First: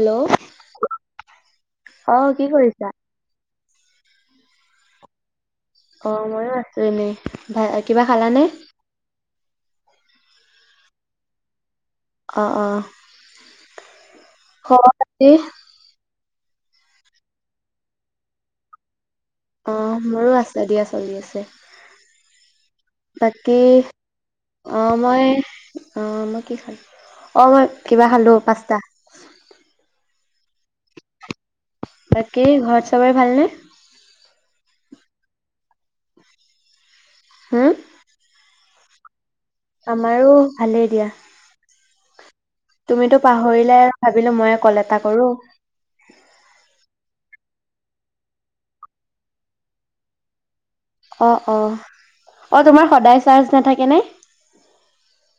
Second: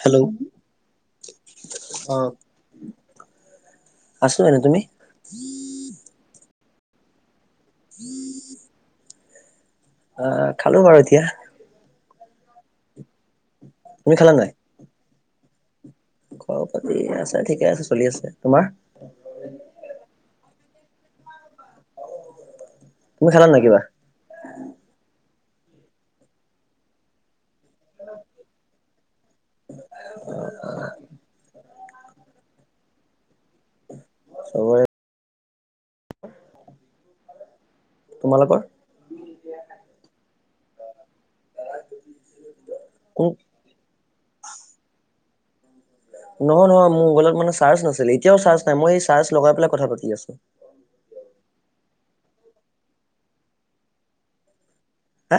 Hello, অ'। কি কৰিছা? আছো এনে, তুমি? অ', মইো আছো এনেই, ভ কিবা খালানে? আহ, খালো বাৰু এতিয়া। অ', অ', তুমি খালা নাই খবৰ খাতি? খবৰ পাতি, আছে ঠিকে আছে, চলি আছে, তোমাৰ? আহ মোৰো আছে দিয়া চলি আছে তুমি খালা বাকী। নাই কিবা অ মই অ মই কি খালো অ মই কিবা খালো পচ্তা। [inaudible] বাকেই ঘৰত চাবৰে ভালনে। চবৰে। হুম। তোমালোকৰ। আমাৰো ভালেই দিয়া। অ। তুমিতো পাহৰিলাই ভাবিলো মই কল এটা কৰো। নহয় নহয় মোৰ মোবাইল মানে চাৰ্জ নাছিল এতিয়াও চাৰ্জ নাই মই চাৰ্জ লগাই পেলাই কথা পাতি আছো। অ অ অ তোমাৰ সদায় চাৰ্জ নাথাকে নে। হা।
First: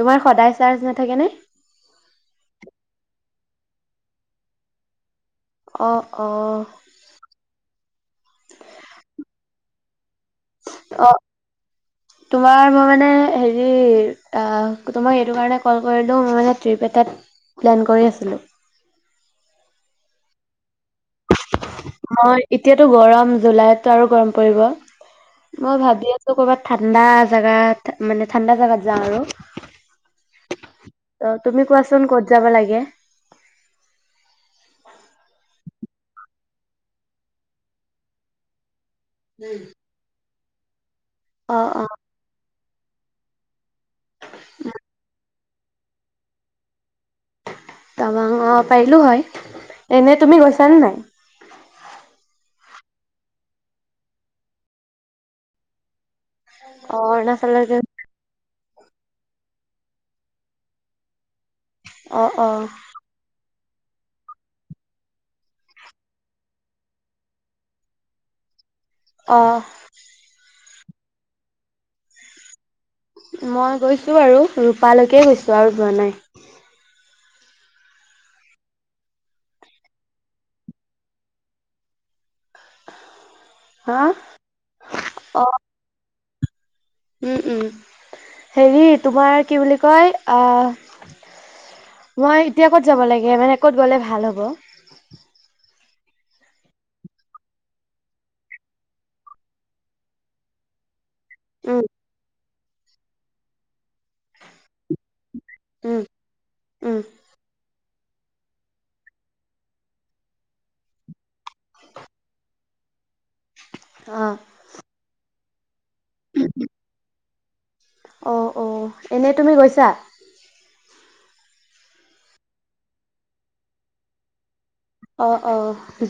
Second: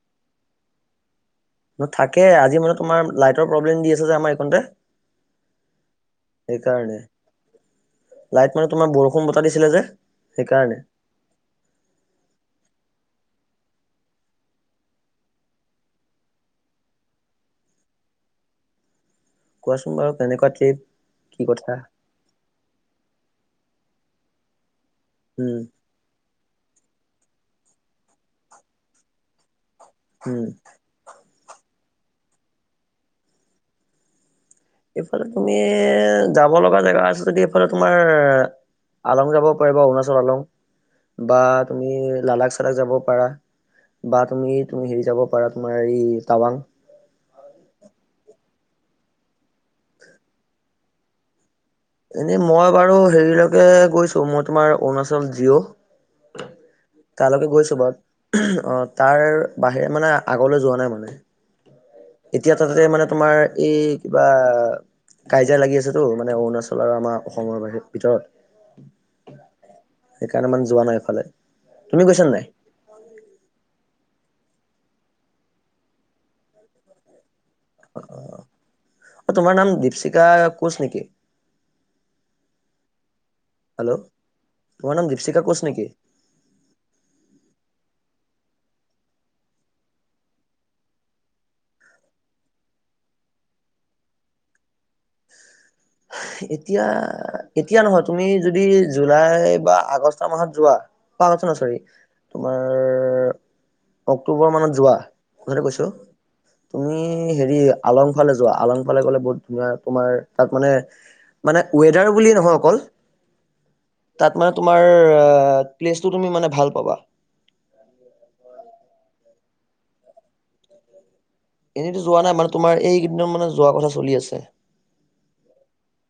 তোমাৰ সদায় চাৰ্জ নাথাকেনে। ন থাকে আজি মানে তোমাৰ লাইটৰ প্ৰব্লেম দি আছে যে আমাৰ এইখনতে। অ অ সেইকাৰণে লাইট মানে তোমাৰ বৰষুণ বতা দিছিলে যে। সেইকাৰণে অ। তোমাৰ মই মানে হেৰি তোমই এইটো কাৰণে কল কৰিলোঁ মই মানে ট্ৰিপ এটাত। প্লেন কৰি আছিলো। কোৱাচোন বাৰু কেনেকুৱা ট্ৰিপ কি কথা। হয় এতিয়াতো গৰম জুলাইতো আৰু গৰম পৰিব উম মই ভাবি আ। ছো কৰ'বাত ঠাণ্ডা জাগাত মানে ঠাণ্ডা জাগাত যাওঁ আৰু। উম। ত তুমি কোৱাচোন ক'ত যাবা লাগে। এইফালে তুমি যাব লগা জেগা আছে যদি এইফালে তোমাৰ। আলং যাব পাৰা বা অৰুণাচল আলং বা অ অ তুমি লাডাখ চাদাক যাব পাৰা। বা তুমি তুমি হেৰি যাব পাৰা তোমাৰ এই টাৱাং। তটাবাং অ পাৰিলো হয় এনে তুমি গৈছানে নাই। এনেই মই বাৰু হেৰিলৈকে গৈছো মই তোমাৰ অৰুণাচল জিঅ'। অ কালকে গৈছো অৰুণাচললৈকে বাৰু। অ তাৰ বাহিৰে মানে আগলৈ যোৱা নাই মানে। অ অ এতিয়া তাতে মানে তোমাৰ এই কিবা। কাজিয়া লাগি আছেতো মানে অৰুণাচল আৰু আমাৰ অসমৰ বাহ ভিতৰত। অঁ। সেইকাৰণে মানে যোৱা নাই এইফালে তুমি গৈছা নে নাই। মই গৈছোঁ বাৰু ৰূপালৈকে গৈছোঁ আৰু যোৱা নাই। [inaudible] অ অ অ তোমাৰ নাম দীপশিকা কোঁচ নেকি। হেল্ল' হা তোমাৰ নাম অ দীপশিকা কৌচ নেকি। উম উম হেৰি তোমাৰ কি বুলি কয় আহ। মই এতিয়া ক'ত যাব লাগে মানে ক'ত গ'লে ভাল হ'ব। এতিয়া এতিয়া নহয় তুমি যদি জুলাই বা আগষ্ট মাহত যোৱা। প আছে ন চৰি উম, তোমাৰ অক্টোবৰ মানত। যোৱা কোনেতে কৈছো। উম, তুমি উম, হেৰি আলংফালে যোৱা আলংফালে। গলে বহুত ধুনীয়া তোমাৰ তাত মানে, মানে ওৱেডাৰ বুলি নহয় অকল অ', তাত মানে তোমাৰ অ প্লেচটো তুমি মানে ভাল পাবা। অ, অ এনেই তুমি গৈছা? এনেইতো যোৱা নাই মানে তোমাৰ এইকেইদিন মানে যোৱাৰ কথা চলি আছে। অ, অ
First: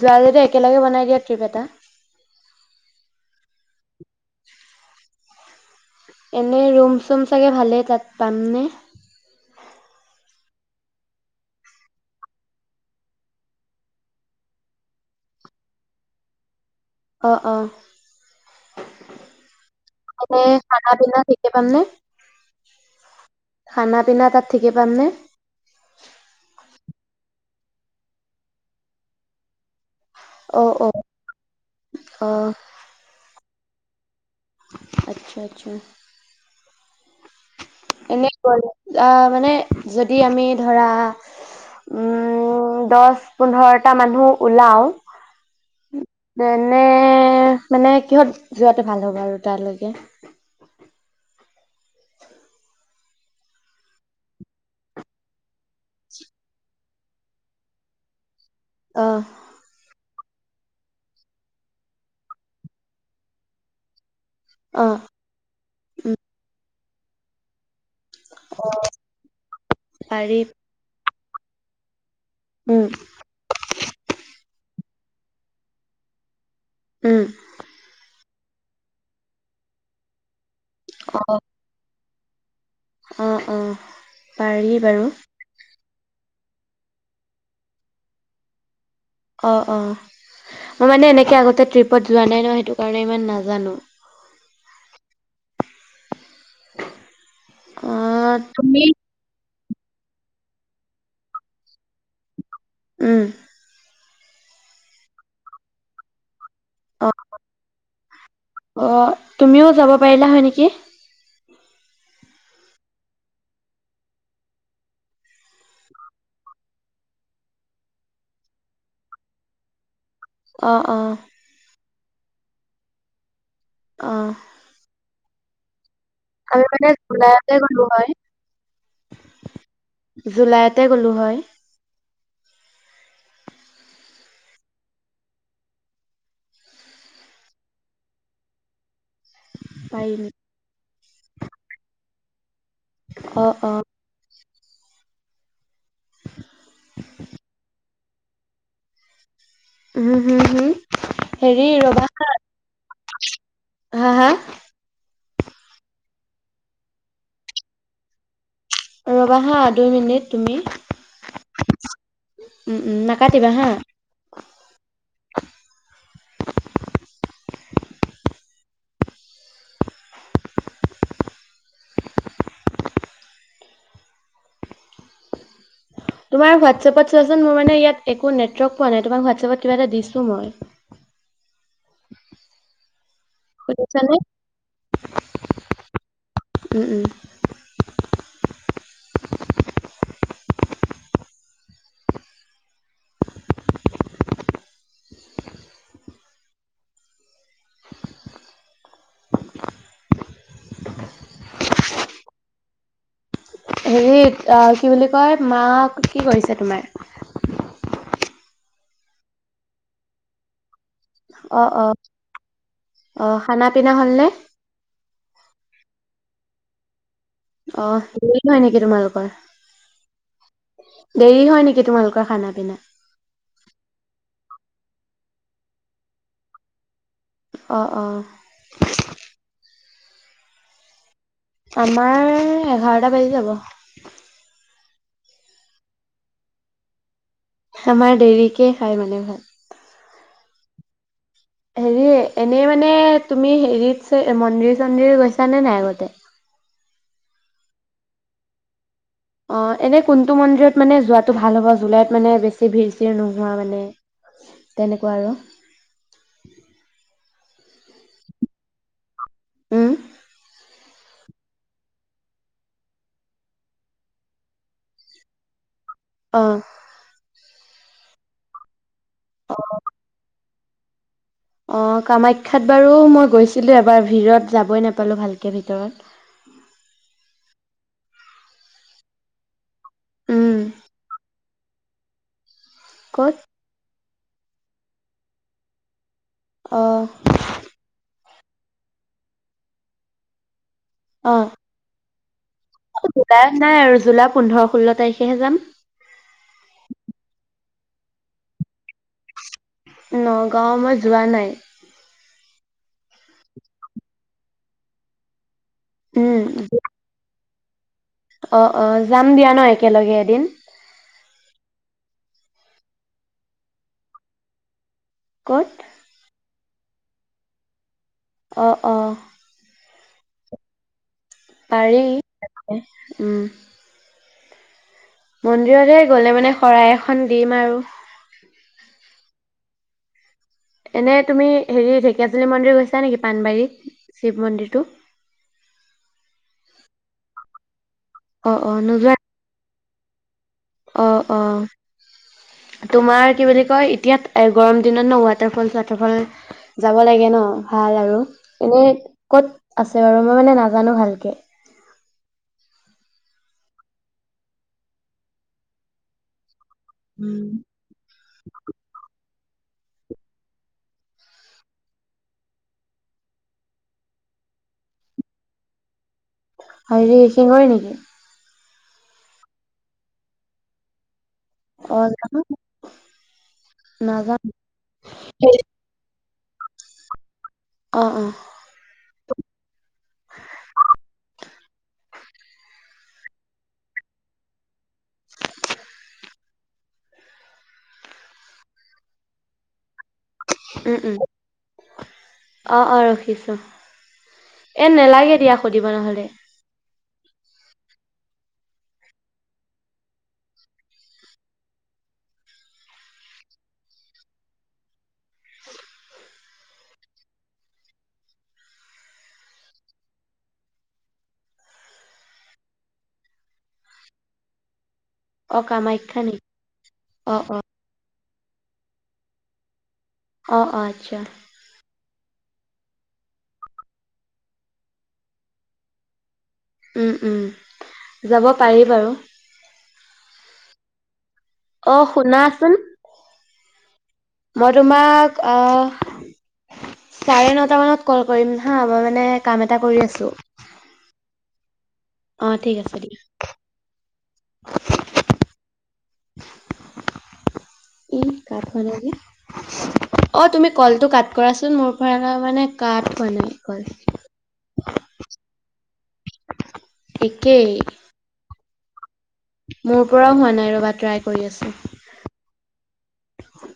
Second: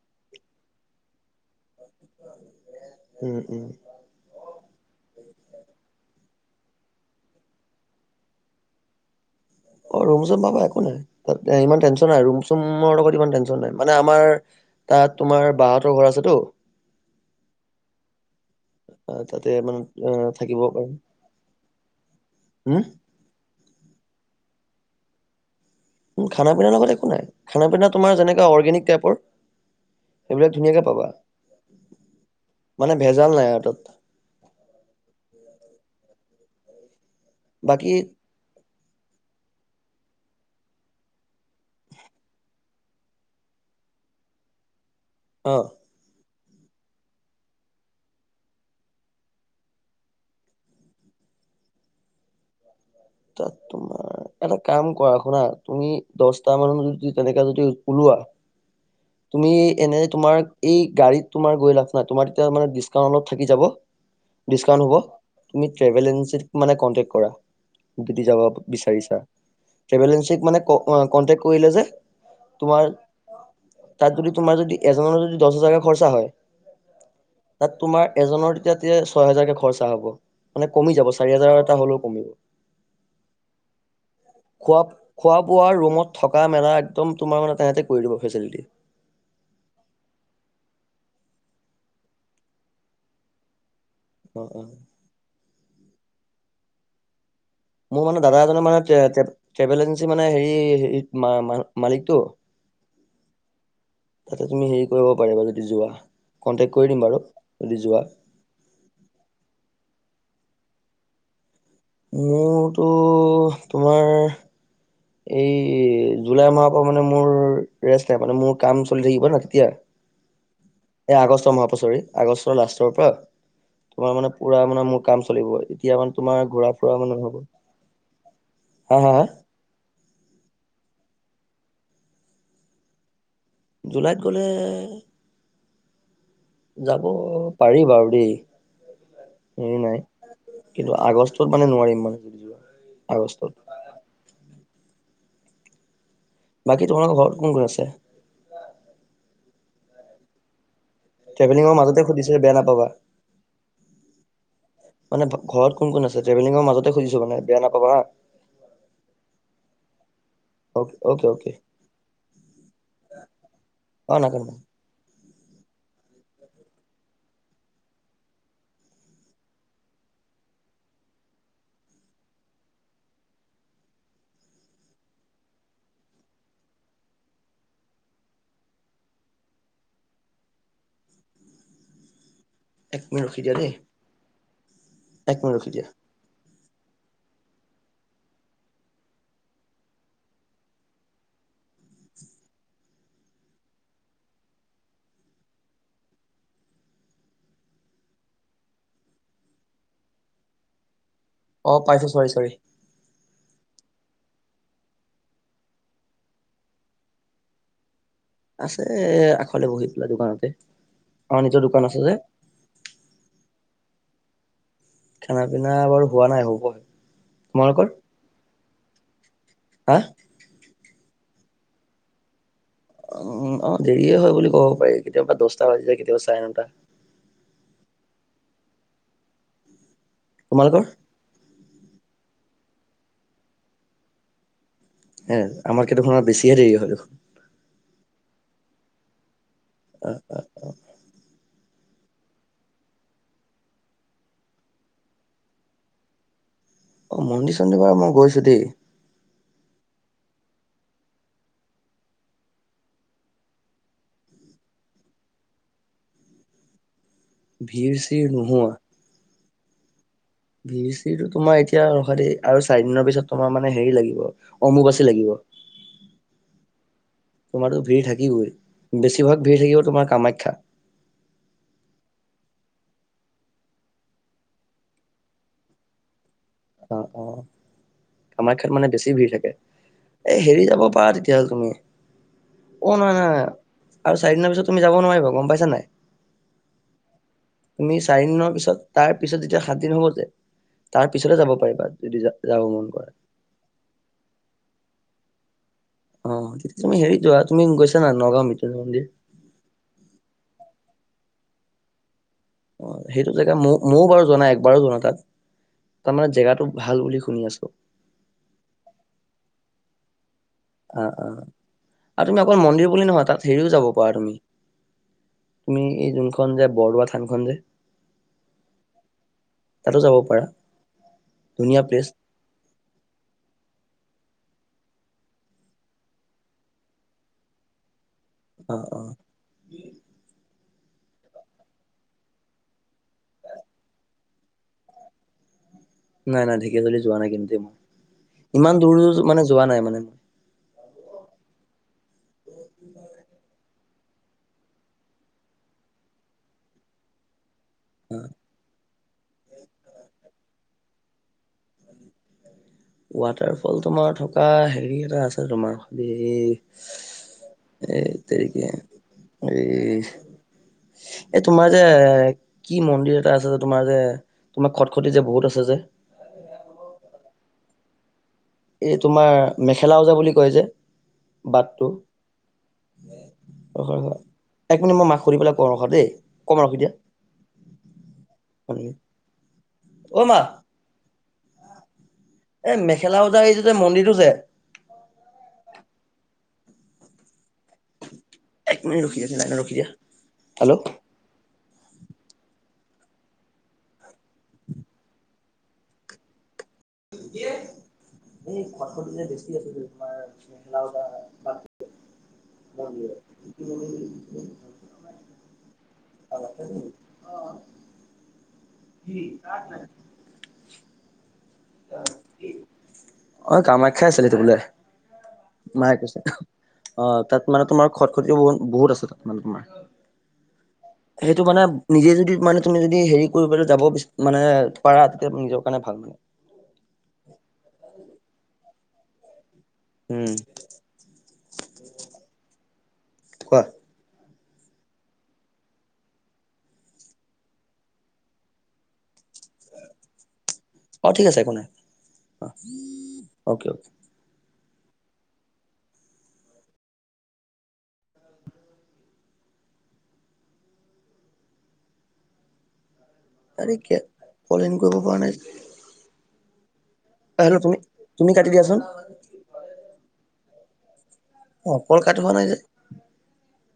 যোৱা যদি একেলগে বনাই দিয়া ট্ৰিপ এটা। উম, উম। [inaudible] এনেই ৰুম চুম চাগে ভালেই তাত পামনে? অ ৰুম চুম পাবা একো নাই তাত ইমান টেনশ্যন নাই ৰুম চুমৰ লগত ইমান টেনশ্যন নাই মানে আমাৰ। তাত তোমাৰ বাহঁতৰ ঘৰ আছেতো। অ, অ। আহ তাতে মানে আহ এনে থাকিব পাৰোঁ। খানা পিনা ঠিকে পামনে? হম। খানা পিনা তাত ঠিকে পামনে? খানা পিনাৰ লগত একো নাই খানা পিনা তোমাৰ যেনেকা অৰ্গেনিক টাইপৰ। সেইবিলাক অ', ধুনীয়াকে অ', পাবা অ', মানে ভেজাল নাই আৰু তাত। আচ্ছা, আচ্ছা। বাকী এনে কৰি আহ মানে যদি আমি ধৰা। উম দহ পোন্ধৰটা মানুহ উলাও। অ'। যেনে মানে কিহত যোৱাটো ভাল হ'ব আৰু তালৈকে? তাত তোমাৰ। এটা কাম কৰা শুনা তুমি দশটা মানত যদি তেনেকা যদি ওলোৱা। অহ। তুমি এনে তোমাৰ এই গাড়ীত তোমাৰ গৈ লাভ নাই তোমাৰ তেতিয়া মানে ডিচকাউণ্ট অলপ থাকি যাব। [inaudible] ডিছকাউণ্ট হ'ব তুমি ট্ৰেভেল উম এজেঞ্চিত মানে কণ্টেক্ট কৰা। যাব বিচাৰিছা ট্ৰেভেল পাৰি এজেঞ্চিক মানে কণ্টেক্ট কৰিলে যে। উম তোমাৰ তাত যদি তোমাৰ যদি এজনৰ যদি দহ হাজাৰকে খৰচা হয়। উম। তাত তোমাৰ এজনৰ তেতিয়া [unintelligible] ছয় হেজাৰকে খৰচা হ'ব। মানে কমি যাব চাৰি হাজাৰ এটা হ'লেও কমিব। অ, অ পাৰি খোৱা বাৰু। খোৱা বোৱা ৰুমত থকা মেলা একদম তোমাৰ মানে তেহাতি কৰি দিব ফেচিলিটি। অ, অ মই মানে এনেকে আগতে ট্ৰিপত যোৱা নাই নহ সেইটো কাৰণে ইমান নাজানো। অ, অ। [inaudible] মোৰ মানে অহ দাদা এজনৰ মানে তুমি ট্ৰেভেল এজেঞ্চি মানে হেৰি মালিকটো। উম। তাতে তুমি হেৰি কৰিব পাৰিবা যদি যোৱা কন্টেক্ট কৰি দিম বাৰু যদি যোৱা। অ তুমিও যাব পাৰিলা হয় নেকি। মোৰতো তোমাৰ। [unintelligible] এই। জুলাই মাহৰ পৰা মানে মোৰ ৰেষ্ট নাই মানে মোৰ কাম চলি থাকিব নহ তেতিয়া। অহ অহ এ আগষ্টৰ মাহৰ পৰা চ'ৰি আগষ্ট লাষ্টৰ পৰা পৰা অহ তোমাৰ মানে পুৰা মানে মোৰ কাম চলিব এতিয়া মানে তোমাৰ আমি ঘূৰা ফুৰা মানে নহ'ব। জুলাইতে গ'লো হয় হা, হা, হা। জুলাইতে গ'লো হয়। জুলাইত গ'লে যাব পাৰি বাৰু দেই। হেৰি নাই পাই নি কিন্তু আগষ্টত মানে নোৱাৰিম মানে যদি যোৱা অহ আগষ্টত। অহ বাকী তোমালোকৰ ঘৰত কোন কোন আছে? উম হম হম হেৰি ট্ৰেভেলিঙৰ মাজতে ৰ'বা সুধিছে বেয়া নাপাবা হা, হা। মানে ঘৰত কোন কোন আছে টেভেলিঙৰ মাজতে সুধিছোঁ মানে বেয়া নাপাবা হা। ৰ'বা হা দুই মিনিট। তুমি অ'কে অ'কে উম, উম, নাকাটিবা হা। অ নাকাটো। তোমাৰ হোৱাটছআপত চোৱাচোন মোৰ মানে ইয়াত একো নেটৱৰ্ক পোৱা নাই তোমাক হোৱাটছআপত কিবা এটা দিচো মই। একমিনিত ৰখি দিয়া দেই। শুনিছানে? এক মিনিট ৰখি দিয়া। উম, উম। অ' পাইছোঁ চ'ৰি চ'ৰি। হেৰি কি বুলি কয় মাক কি কৰিছে তোমাৰ? আছে আগফালে বহি পেলাই দোকানতে। আমাৰ নিজৰ অ' দোকান আছে অ' যে অ' খানা পিনা হ'ল নে? খানা পিনা বাৰু হোৱা নাই হ'ব হে। অ' দেৰি হয় নেকি তোমালোকৰ? হা দেৰি হয় নেকি তোমালোকৰ খানা পিনা? উ উম অ' দেৰিয়ে হয় বুলি ক'ব পাৰি কেতিয়াবা দচটা বাজি যায় কেতিয়াবা চাৰে নটা। অ' অ'। তোমালোকৰ? আমাৰ এঘাৰটা বাজি যাব। এ আমাতকে দেখোন বেছিহে দেৰি হয় দেখোন। আমাৰ দেৰিকে খাই মানে ভাত। অ' অ'। হেৰি এনেই মানে তুমি হেৰিত মন্দিৰ চন্দিৰ গৈছানে নাই আগতে? অ' মন্দিৰ চন্দিৰ বাৰু মই গৈছোঁ দেই। অ' এনে কোনটো মন্দিৰত মানে যোৱাটো ভাল হ'ব জুলাইত মানে বেছি ভিৰ চিৰ নোহোৱা মানে। তেনেকুৱা আৰু। ভিৰ চিৰ নোহোৱা। উম ভি চৰিটো তোমাৰ এতিয়া ৰসা দেই আৰু চাৰি দিনৰ পিছত তোমাৰ মানে হেৰি লাগিব অম্বুবাচী লাগিব। অ'। তোমাৰো ভিৰ থাকিবই, বেছিভাগ ভিৰ থাকিব তোমাৰ কামাখ্যা। অঁ কামাখ্যাত বাৰু মই গৈছিলোঁ এবাৰ ভিৰত যাবই নাপালোঁ ভালকৈ ভিতৰত। অ' অ'। কামাখ্যাত মানে বেছি ভিৰ থাকে এ উম হেৰি যাব পাৰা তেতিয়াহ'লে তুমি অ' নহয় ক'ত নহয় আৰু চাৰিদিনৰ পিছত তুমি যাব নোৱাৰিবা গম পাইছা নাই? অ'। তুমি চাৰিদিনৰ পিছত তাৰ পিছত যেতিয়া সাত দিন হ'ব যে তাৰ পিছত যাব পা পাৰিবা, যদি যাব মন লাভ নাই আৰু জুলাই পোন্ধৰ ষোল্ল তাৰিখেহে যাম। অহ, তেতিয়া তুমি হেৰি যোৱা, তুমি গৈছানে নাই নগাঁও মৃত্যুনজ্ঞয় মন্দিৰ? নগাঁও মই যোৱা নাই। অহ, সেইটো জেগা ম-মইয়ো বাৰু যোৱা নাই, একবাৰো যোৱা নাই তাত। তাৰমানে উম জেগাটো ভাল বুলি শুনি আছোঁ। অহ', অহ' যাম দিয়া ন' একেলগে এদিন। অহ', অহ'। আৰু তুমি অকল মন্দিৰ বুলি নহয়, তাত হেৰিও যাব পাৰা তুমি। ক'ত তুমি এই যোনখন যে বৰদোৱা থানখন যে। অহ', অহ'। তাতো যাব পাৰা। ধুনীয়া পাৰি, প্লেচ উম। মন্দিৰলে গ'লে মানে শৰাই এখন দিম আৰু। অহ', অহ'। এনেই তুমি হেৰি ঢেকীয়াজুলি মন্দিৰ গৈছা নেকি পাণবাৰী শিৱ মন্দিৰটো? নাই নাই ঢেকীয়াজুলি যোৱা নাই কিন্তু মই। অ', অ', ইমান দূৰ মানে যোৱা নাই মানে। অহ', অহ' তোমাৰ কি বুলি কি বুলি কয় এতিয়াত গৰম দিনত ন' ৱাটাৰফল-চোৱাটাৰফল যাব লাগে ন' ভাল আৰু। এনেি ক'ত আছে বাৰু মই মানে নাজানোঁ ভালকে। ৱাটাৰফল তোমাৰ থকা হেৰি এটা আছে তোমাৰ এই উম। এই তেৰিকে এই এ তোমাৰ যে, কি মন্দিৰ এটা আছে যে তোমাৰ যে তোমাৰ খট খটি যে বহুত আছে যে। হেৰি শিঙৰি নেকি? এই তোমাৰ মেখেলা ওজা বুলি কয় যে। বাটটো অহ, জানো। অহ, হ' হ' নাজানো এক মিনিট মই মাক সুধি পেলাই কওঁ ৰখা দেই, অকমান ৰখি দিয়া। অহ', অহ'। অহ, মা! এ মেখেলা ওজাৰিটো যে মন্দিৰটো যে একমিনিট ৰখি দিয়াচোন, লাইনত ৰখি দিয়া। হেল্ল' উম', উম'। অহ', অহ' ৰখিছো। এ নেলাগে দিয়া সুধিব নহ'লে। কি? এই খট খটি যে বেছি আছে যে তোমাৰ। মেখেলা ওজোৱা নামটো কি আছিল? [unintelligible] [unintelligible] অহ, কি কাক লাগে? অহ, কামাখ্যা আছিলে এইটো বোলে। অ', মায়ে কৈছে কামাখ্যা নেকি? অহ, তাত অ', অ', মানে তোমাৰ খট খটিও ব-বহুত আছে তাত মানে তোমাৰ। অ', অ', আচ্ছা সেইটো মানে নিজে যদি মানে তুমি যদি হেৰি কৰি পেলাই যাব বি মানে পাৰা, তেতিয়া নিজৰ কাৰণে ভাল বোলে। উম', উম' যাব পাৰি বাৰু। উম। অহ, শুনাচোন। কোৱা মই তোমাক অহ চাৰে নটা মানত কল কৰিম হা, মই মানে কাম এটা কৰি আছোঁ। অ', ঠিক আছে একো নাই, অ', ঠিক আছে দিয়া। Okay, okay. [inaudible] ই কাট হোৱা নাই যে, অ', তুমি কলটো কাট কৰাচোন, মোৰ পৰা মানে কাট হোৱা নাই কল। কলইন কৰিব পৰা নাই যে? হেল্ল', একেই তুমি, তুমি কাটি দিয়াচোন। মোৰ পৰাও হোৱা নাই, ৰ'বা ট্ৰাই কৰি অ আছোঁ। কল কাট হোৱা নাই যে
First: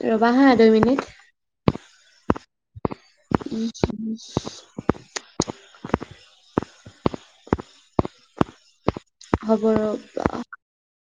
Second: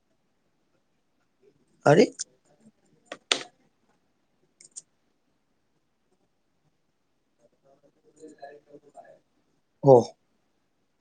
ৰবা হা, দুই মিনিট। আৰে। উহ উম। [inaudible] হ'ব অ ৰ'।